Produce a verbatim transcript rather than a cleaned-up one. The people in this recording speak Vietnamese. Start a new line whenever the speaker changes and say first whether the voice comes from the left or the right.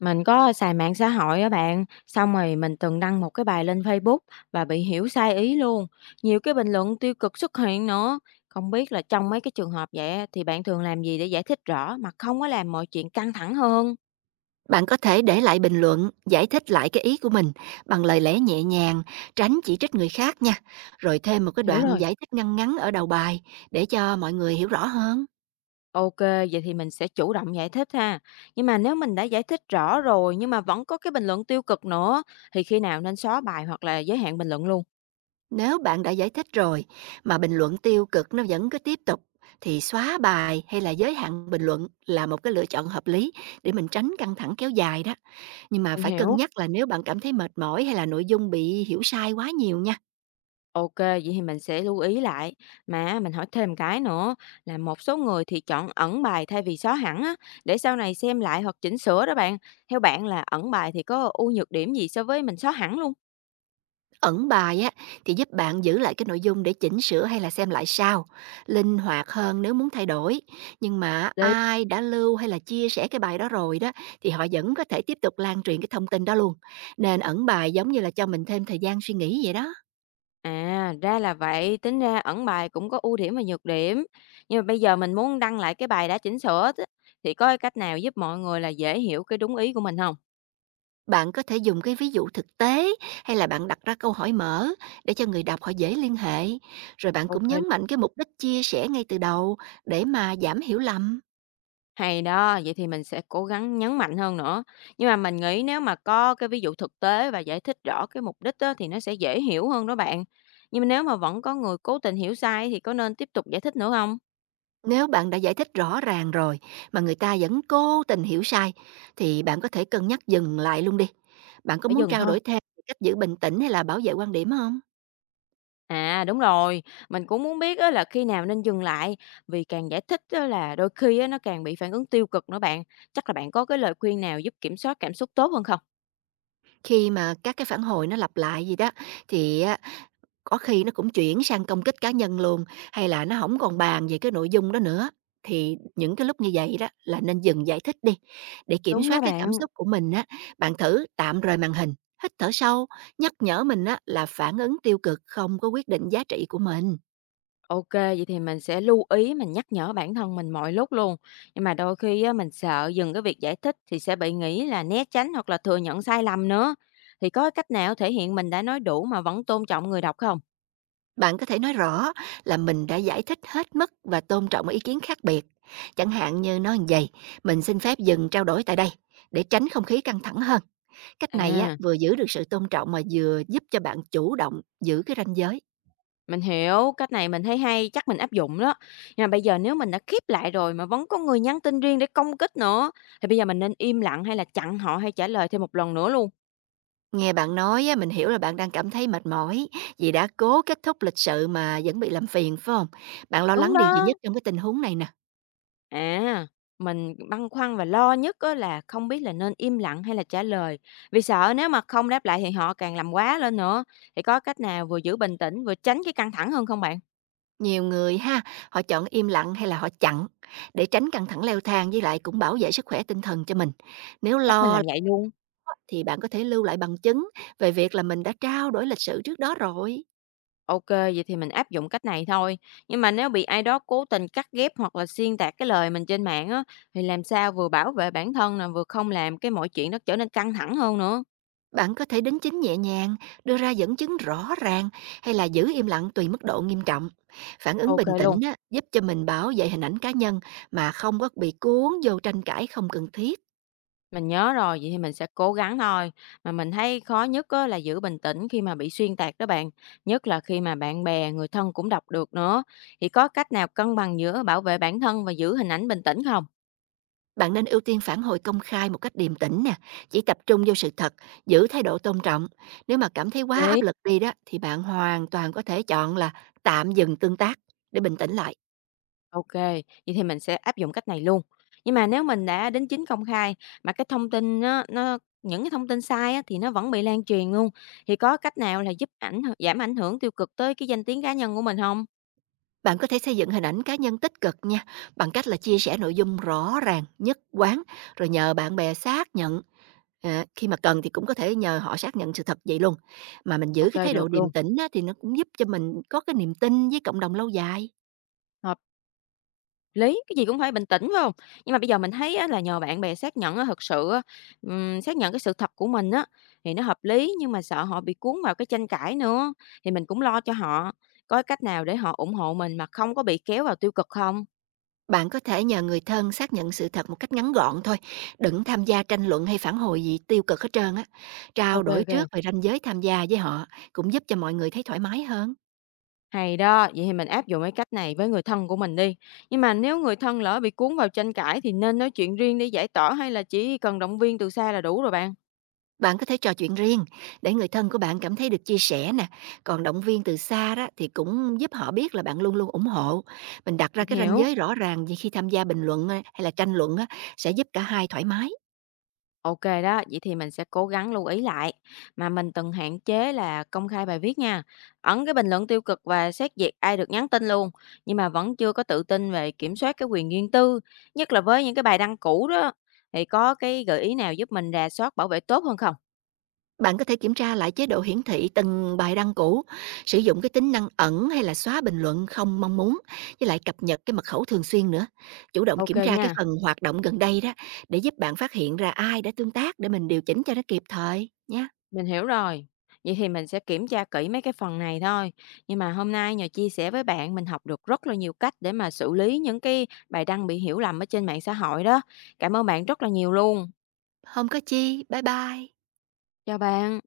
left: Mình có xài mạng xã hội á bạn, xong rồi mình từng đăng một cái bài lên Facebook và bị hiểu sai ý luôn. Nhiều cái bình luận tiêu cực xuất hiện nữa. Không biết là trong mấy cái trường hợp vậy á, thì bạn thường làm gì để giải thích rõ mà không có làm mọi chuyện căng thẳng hơn?
right: Bạn có thể để lại bình luận, giải thích lại cái ý của mình bằng lời lẽ nhẹ nhàng, tránh chỉ trích người khác nha. Rồi thêm một cái
left: Hiểu
right: đoạn
left: rồi.
right: giải thích ngăn ngắn ở đầu bài để cho mọi người hiểu rõ hơn.
left: Ok, vậy thì mình sẽ chủ động giải thích ha. Nhưng mà nếu mình đã giải thích rõ rồi nhưng mà vẫn có cái bình luận tiêu cực nữa thì khi nào nên xóa bài hoặc là giới hạn bình luận luôn?
right: Nếu bạn đã giải thích rồi mà bình luận tiêu cực nó vẫn cứ tiếp tục thì xóa bài hay là giới hạn bình luận là một cái lựa chọn hợp lý để mình tránh căng thẳng kéo dài đó. Nhưng mà
left: Mình
right: phải cân
left: hiểu.
right: nhắc là nếu bạn cảm thấy mệt mỏi hay là nội dung bị hiểu sai quá nhiều nha.
left: OK, vậy thì mình sẽ lưu ý lại. Mà mình hỏi thêm cái nữa là một số người thì chọn ẩn bài thay vì xóa hẳn á, để sau này xem lại hoặc chỉnh sửa đó bạn. Theo bạn là ẩn bài thì có ưu nhược điểm gì so với mình xóa hẳn luôn?
right: Ẩn bài á thì giúp bạn giữ lại cái nội dung để chỉnh sửa hay là xem lại sau, linh hoạt hơn nếu muốn thay đổi. Nhưng mà
left: Lý-
right: ai đã lưu hay là chia sẻ cái bài đó rồi đó thì họ vẫn có thể tiếp tục lan truyền cái thông tin đó luôn. Nên ẩn bài giống như là cho mình thêm thời gian suy nghĩ vậy đó.
left: À, ra là vậy, tính ra ẩn bài cũng có ưu điểm và nhược điểm. Nhưng mà bây giờ mình muốn đăng lại cái bài đã chỉnh sửa á, thì có cái cách nào giúp mọi người là dễ hiểu cái đúng ý của mình không?
right: Bạn có thể dùng cái ví dụ thực tế hay là bạn đặt ra câu hỏi mở để cho người đọc họ dễ liên hệ. Rồi bạn
left: Ok.
right: cũng nhấn mạnh cái mục đích chia sẻ ngay từ đầu để mà giảm hiểu lầm.
left: Hay đó, vậy thì mình sẽ cố gắng nhấn mạnh hơn nữa. Nhưng mà mình nghĩ nếu mà có cái ví dụ thực tế và giải thích rõ cái mục đích á, thì nó sẽ dễ hiểu hơn đó bạn. Nhưng mà nếu mà vẫn có người cố tình hiểu sai thì có nên tiếp tục giải thích nữa không?
right: Nếu bạn đã giải thích rõ ràng rồi mà người ta vẫn cố tình hiểu sai thì bạn có thể cân nhắc dừng lại luôn đi. Bạn có
left: Phải
right: muốn
left: dừng
right: trao
left: thôi.
right: đổi thêm về cách giữ bình tĩnh hay là bảo vệ quan điểm không?
left: À đúng rồi, mình cũng muốn biết á, là khi nào nên dừng lại vì càng giải thích á, là đôi khi á, nó càng bị phản ứng tiêu cực nữa bạn. Chắc là bạn có cái lời khuyên nào giúp kiểm soát cảm xúc tốt hơn không?
right: Khi mà các cái phản hồi nó lặp lại gì đó thì có khi nó cũng chuyển sang công kích cá nhân luôn, hay là nó hổng còn bàn về cái nội dung đó nữa. Thì những cái lúc như vậy đó là nên dừng giải thích đi, để kiểm
left: Đúng đó
right: soát cái cảm
left: bạn.
right: xúc của mình á, bạn thử tạm rời màn hình, hít thở sâu, nhắc nhở mình á là phản ứng tiêu cực không có quyết định giá trị của mình.
left: OK, vậy thì mình sẽ lưu ý mình nhắc nhở bản thân mình mọi lúc luôn. Nhưng mà đôi khi á, mình sợ dừng cái việc giải thích thì sẽ bị nghĩ là né tránh hoặc là thừa nhận sai lầm nữa. Thì có cách nào thể hiện mình đã nói đủ mà vẫn tôn trọng người đọc không?
right: Bạn có thể nói rõ là mình đã giải thích hết mức và tôn trọng ý kiến khác biệt. Chẳng hạn như nói như vậy: "Mình xin phép dừng trao đổi tại đây để tránh không khí căng thẳng hơn." Cách này á,
left: À,
right: vừa giữ được sự tôn trọng mà vừa giúp cho bạn chủ động giữ cái ranh giới.
left: mình hiểu, cách này mình thấy hay, chắc mình áp dụng đó. Nhưng mà bây giờ nếu mình đã khiếp lại rồi mà vẫn có người nhắn tin riêng để công kích nữa, thì bây giờ mình nên im lặng hay là chặn họ hay trả lời thêm một lần nữa luôn.
right: Nghe bạn nói á, mình hiểu là bạn đang cảm thấy mệt mỏi vì đã cố kết thúc lịch sự mà vẫn bị làm phiền phải không? Bạn lo
left: Đúng
right: lắng điều gì nhất
left: đó.
right: trong cái tình huống này nè?
left: À, mình băn khoăn và lo nhất á là không biết là nên im lặng hay là trả lời, vì sợ nếu mà không đáp lại thì họ càng làm quá lên nữa. Thì có cách nào vừa giữ bình tĩnh vừa tránh cái căng thẳng hơn không bạn?
right: Nhiều người ha, họ chọn im lặng hay là họ chặn để tránh căng thẳng leo thang với lại cũng bảo vệ sức khỏe tinh thần cho mình. Nếu
left: Chắc mình
right: lo
left: làm
right: lắng
left: vậy luôn.
right: á, thì bạn có thể lưu lại bằng chứng về việc là mình đã trao đổi lịch sự trước đó rồi.
left: Ok, vậy thì mình áp dụng cách này thôi. Nhưng mà nếu bị ai đó cố tình cắt ghép hoặc là xuyên tạc cái lời mình trên mạng á, thì làm sao vừa bảo vệ bản thân nè, vừa không làm cái mọi chuyện nó trở nên căng thẳng hơn nữa.
right: Bạn có thể đính chính nhẹ nhàng, đưa ra dẫn chứng rõ ràng hay là giữ im lặng tùy mức độ nghiêm trọng. Phản ứng
left: Ok
right: bình
left: luôn.
right: tĩnh á, giúp cho mình bảo vệ hình ảnh cá nhân mà không có bị cuốn vô tranh cãi không cần thiết.
left: Mình nhớ rồi, vậy thì mình sẽ cố gắng thôi. Mà mình thấy khó nhất á, là giữ bình tĩnh khi mà bị xuyên tạc đó bạn. Nhất là khi mà bạn bè, người thân cũng đọc được nữa. Thì có cách nào cân bằng giữa bảo vệ bản thân và giữ hình ảnh bình tĩnh không?
right: Bạn nên ưu tiên phản hồi công khai một cách điềm tĩnh nè, chỉ tập trung vô sự thật, giữ thái độ tôn trọng. Nếu mà cảm thấy quá
left: Đấy.
right: áp lực đi đó thì bạn hoàn toàn có thể chọn là tạm dừng tương tác để bình tĩnh lại.
left: Ok, vậy thì mình sẽ áp dụng cách này luôn. Nhưng mà nếu mình đã đính chính công khai mà cái thông tin nó, nó những cái thông tin sai á, thì nó vẫn bị lan truyền luôn. Thì có cách nào là giúp ảnh giảm ảnh hưởng tiêu cực tới cái danh tiếng cá nhân của mình không?
right: Bạn có thể xây dựng hình ảnh cá nhân tích cực nha, bằng cách là chia sẻ nội dung rõ ràng, nhất quán, rồi nhờ bạn bè xác nhận. À, khi mà cần thì cũng có thể nhờ họ xác nhận sự thật vậy luôn. Mà mình giữ
left: Ok,
right: cái thái độ
left: được
right: điềm
left: luôn.
right: tĩnh á, thì nó cũng giúp cho mình có cái niềm tin với cộng đồng lâu dài.
left: Thôi Lý, cái gì cũng phải bình tĩnh, phải không? Nhưng mà bây giờ mình thấy á là nhờ bạn bè xác nhận á, thực sự á, ừm, xác nhận cái sự thật của mình á, thì nó hợp lý, nhưng mà sợ họ bị cuốn vào cái tranh cãi nữa, thì mình cũng lo cho họ. Có cái cách nào để họ ủng hộ mình mà không có bị kéo vào tiêu cực không?
right: Bạn có thể nhờ người thân xác nhận sự thật một cách ngắn gọn thôi, đừng tham gia tranh luận hay phản hồi gì tiêu cực hết trơn á. Trao
left: Ok,
right: đổi
left: ok, ô.
right: trước về ranh giới tham gia với họ cũng giúp cho mọi người thấy thoải mái hơn.
left: Hay đó, vậy thì mình áp dụng cái cách này với người thân của mình đi. Nhưng mà nếu người thân lỡ bị cuốn vào tranh cãi thì nên nói chuyện riêng để giải tỏa hay là chỉ cần động viên từ xa là đủ rồi bạn?
right: Bạn có thể trò chuyện riêng để người thân của bạn cảm thấy được chia sẻ nè, còn động viên từ xa đó thì cũng giúp họ biết là bạn luôn luôn ủng hộ. Mình đặt ra
left: Mình
right: cái ranh
left: hiểu.
right: giới rõ ràng như khi tham gia bình luận á, hay là tranh luận á, sẽ giúp cả hai thoải mái.
left: OK đó, vậy thì mình sẽ cố gắng lưu ý lại. Mà mình từng hạn chế là công khai bài viết nha, ẩn cái bình luận tiêu cực và xét duyệt ai được nhắn tin luôn. Nhưng mà vẫn chưa có tự tin về kiểm soát cái quyền riêng tư, nhất là với những cái bài đăng cũ đó. Thì có cái gợi ý nào giúp mình rà soát bảo vệ tốt hơn không?
right: Bạn có thể kiểm tra lại chế độ hiển thị từng bài đăng cũ, sử dụng cái tính năng ẩn hay là xóa bình luận không mong muốn, với lại cập nhật cái mật khẩu thường xuyên nữa. Chủ động
left: OK
right: kiểm tra
left: nha,
right: cái phần hoạt động gần đây đó để giúp bạn phát hiện ra ai đã tương tác để mình điều chỉnh cho nó kịp thời nhé.
left: mình hiểu rồi. Vậy thì mình sẽ kiểm tra kỹ mấy cái phần này thôi. Nhưng mà hôm nay nhờ chia sẻ với bạn, mình học được rất là nhiều cách để mà xử lý những cái bài đăng bị hiểu lầm ở trên mạng xã hội đó. Cảm ơn bạn rất là nhiều luôn.
right: Không có chi, bye bye.
left: Chào bạn.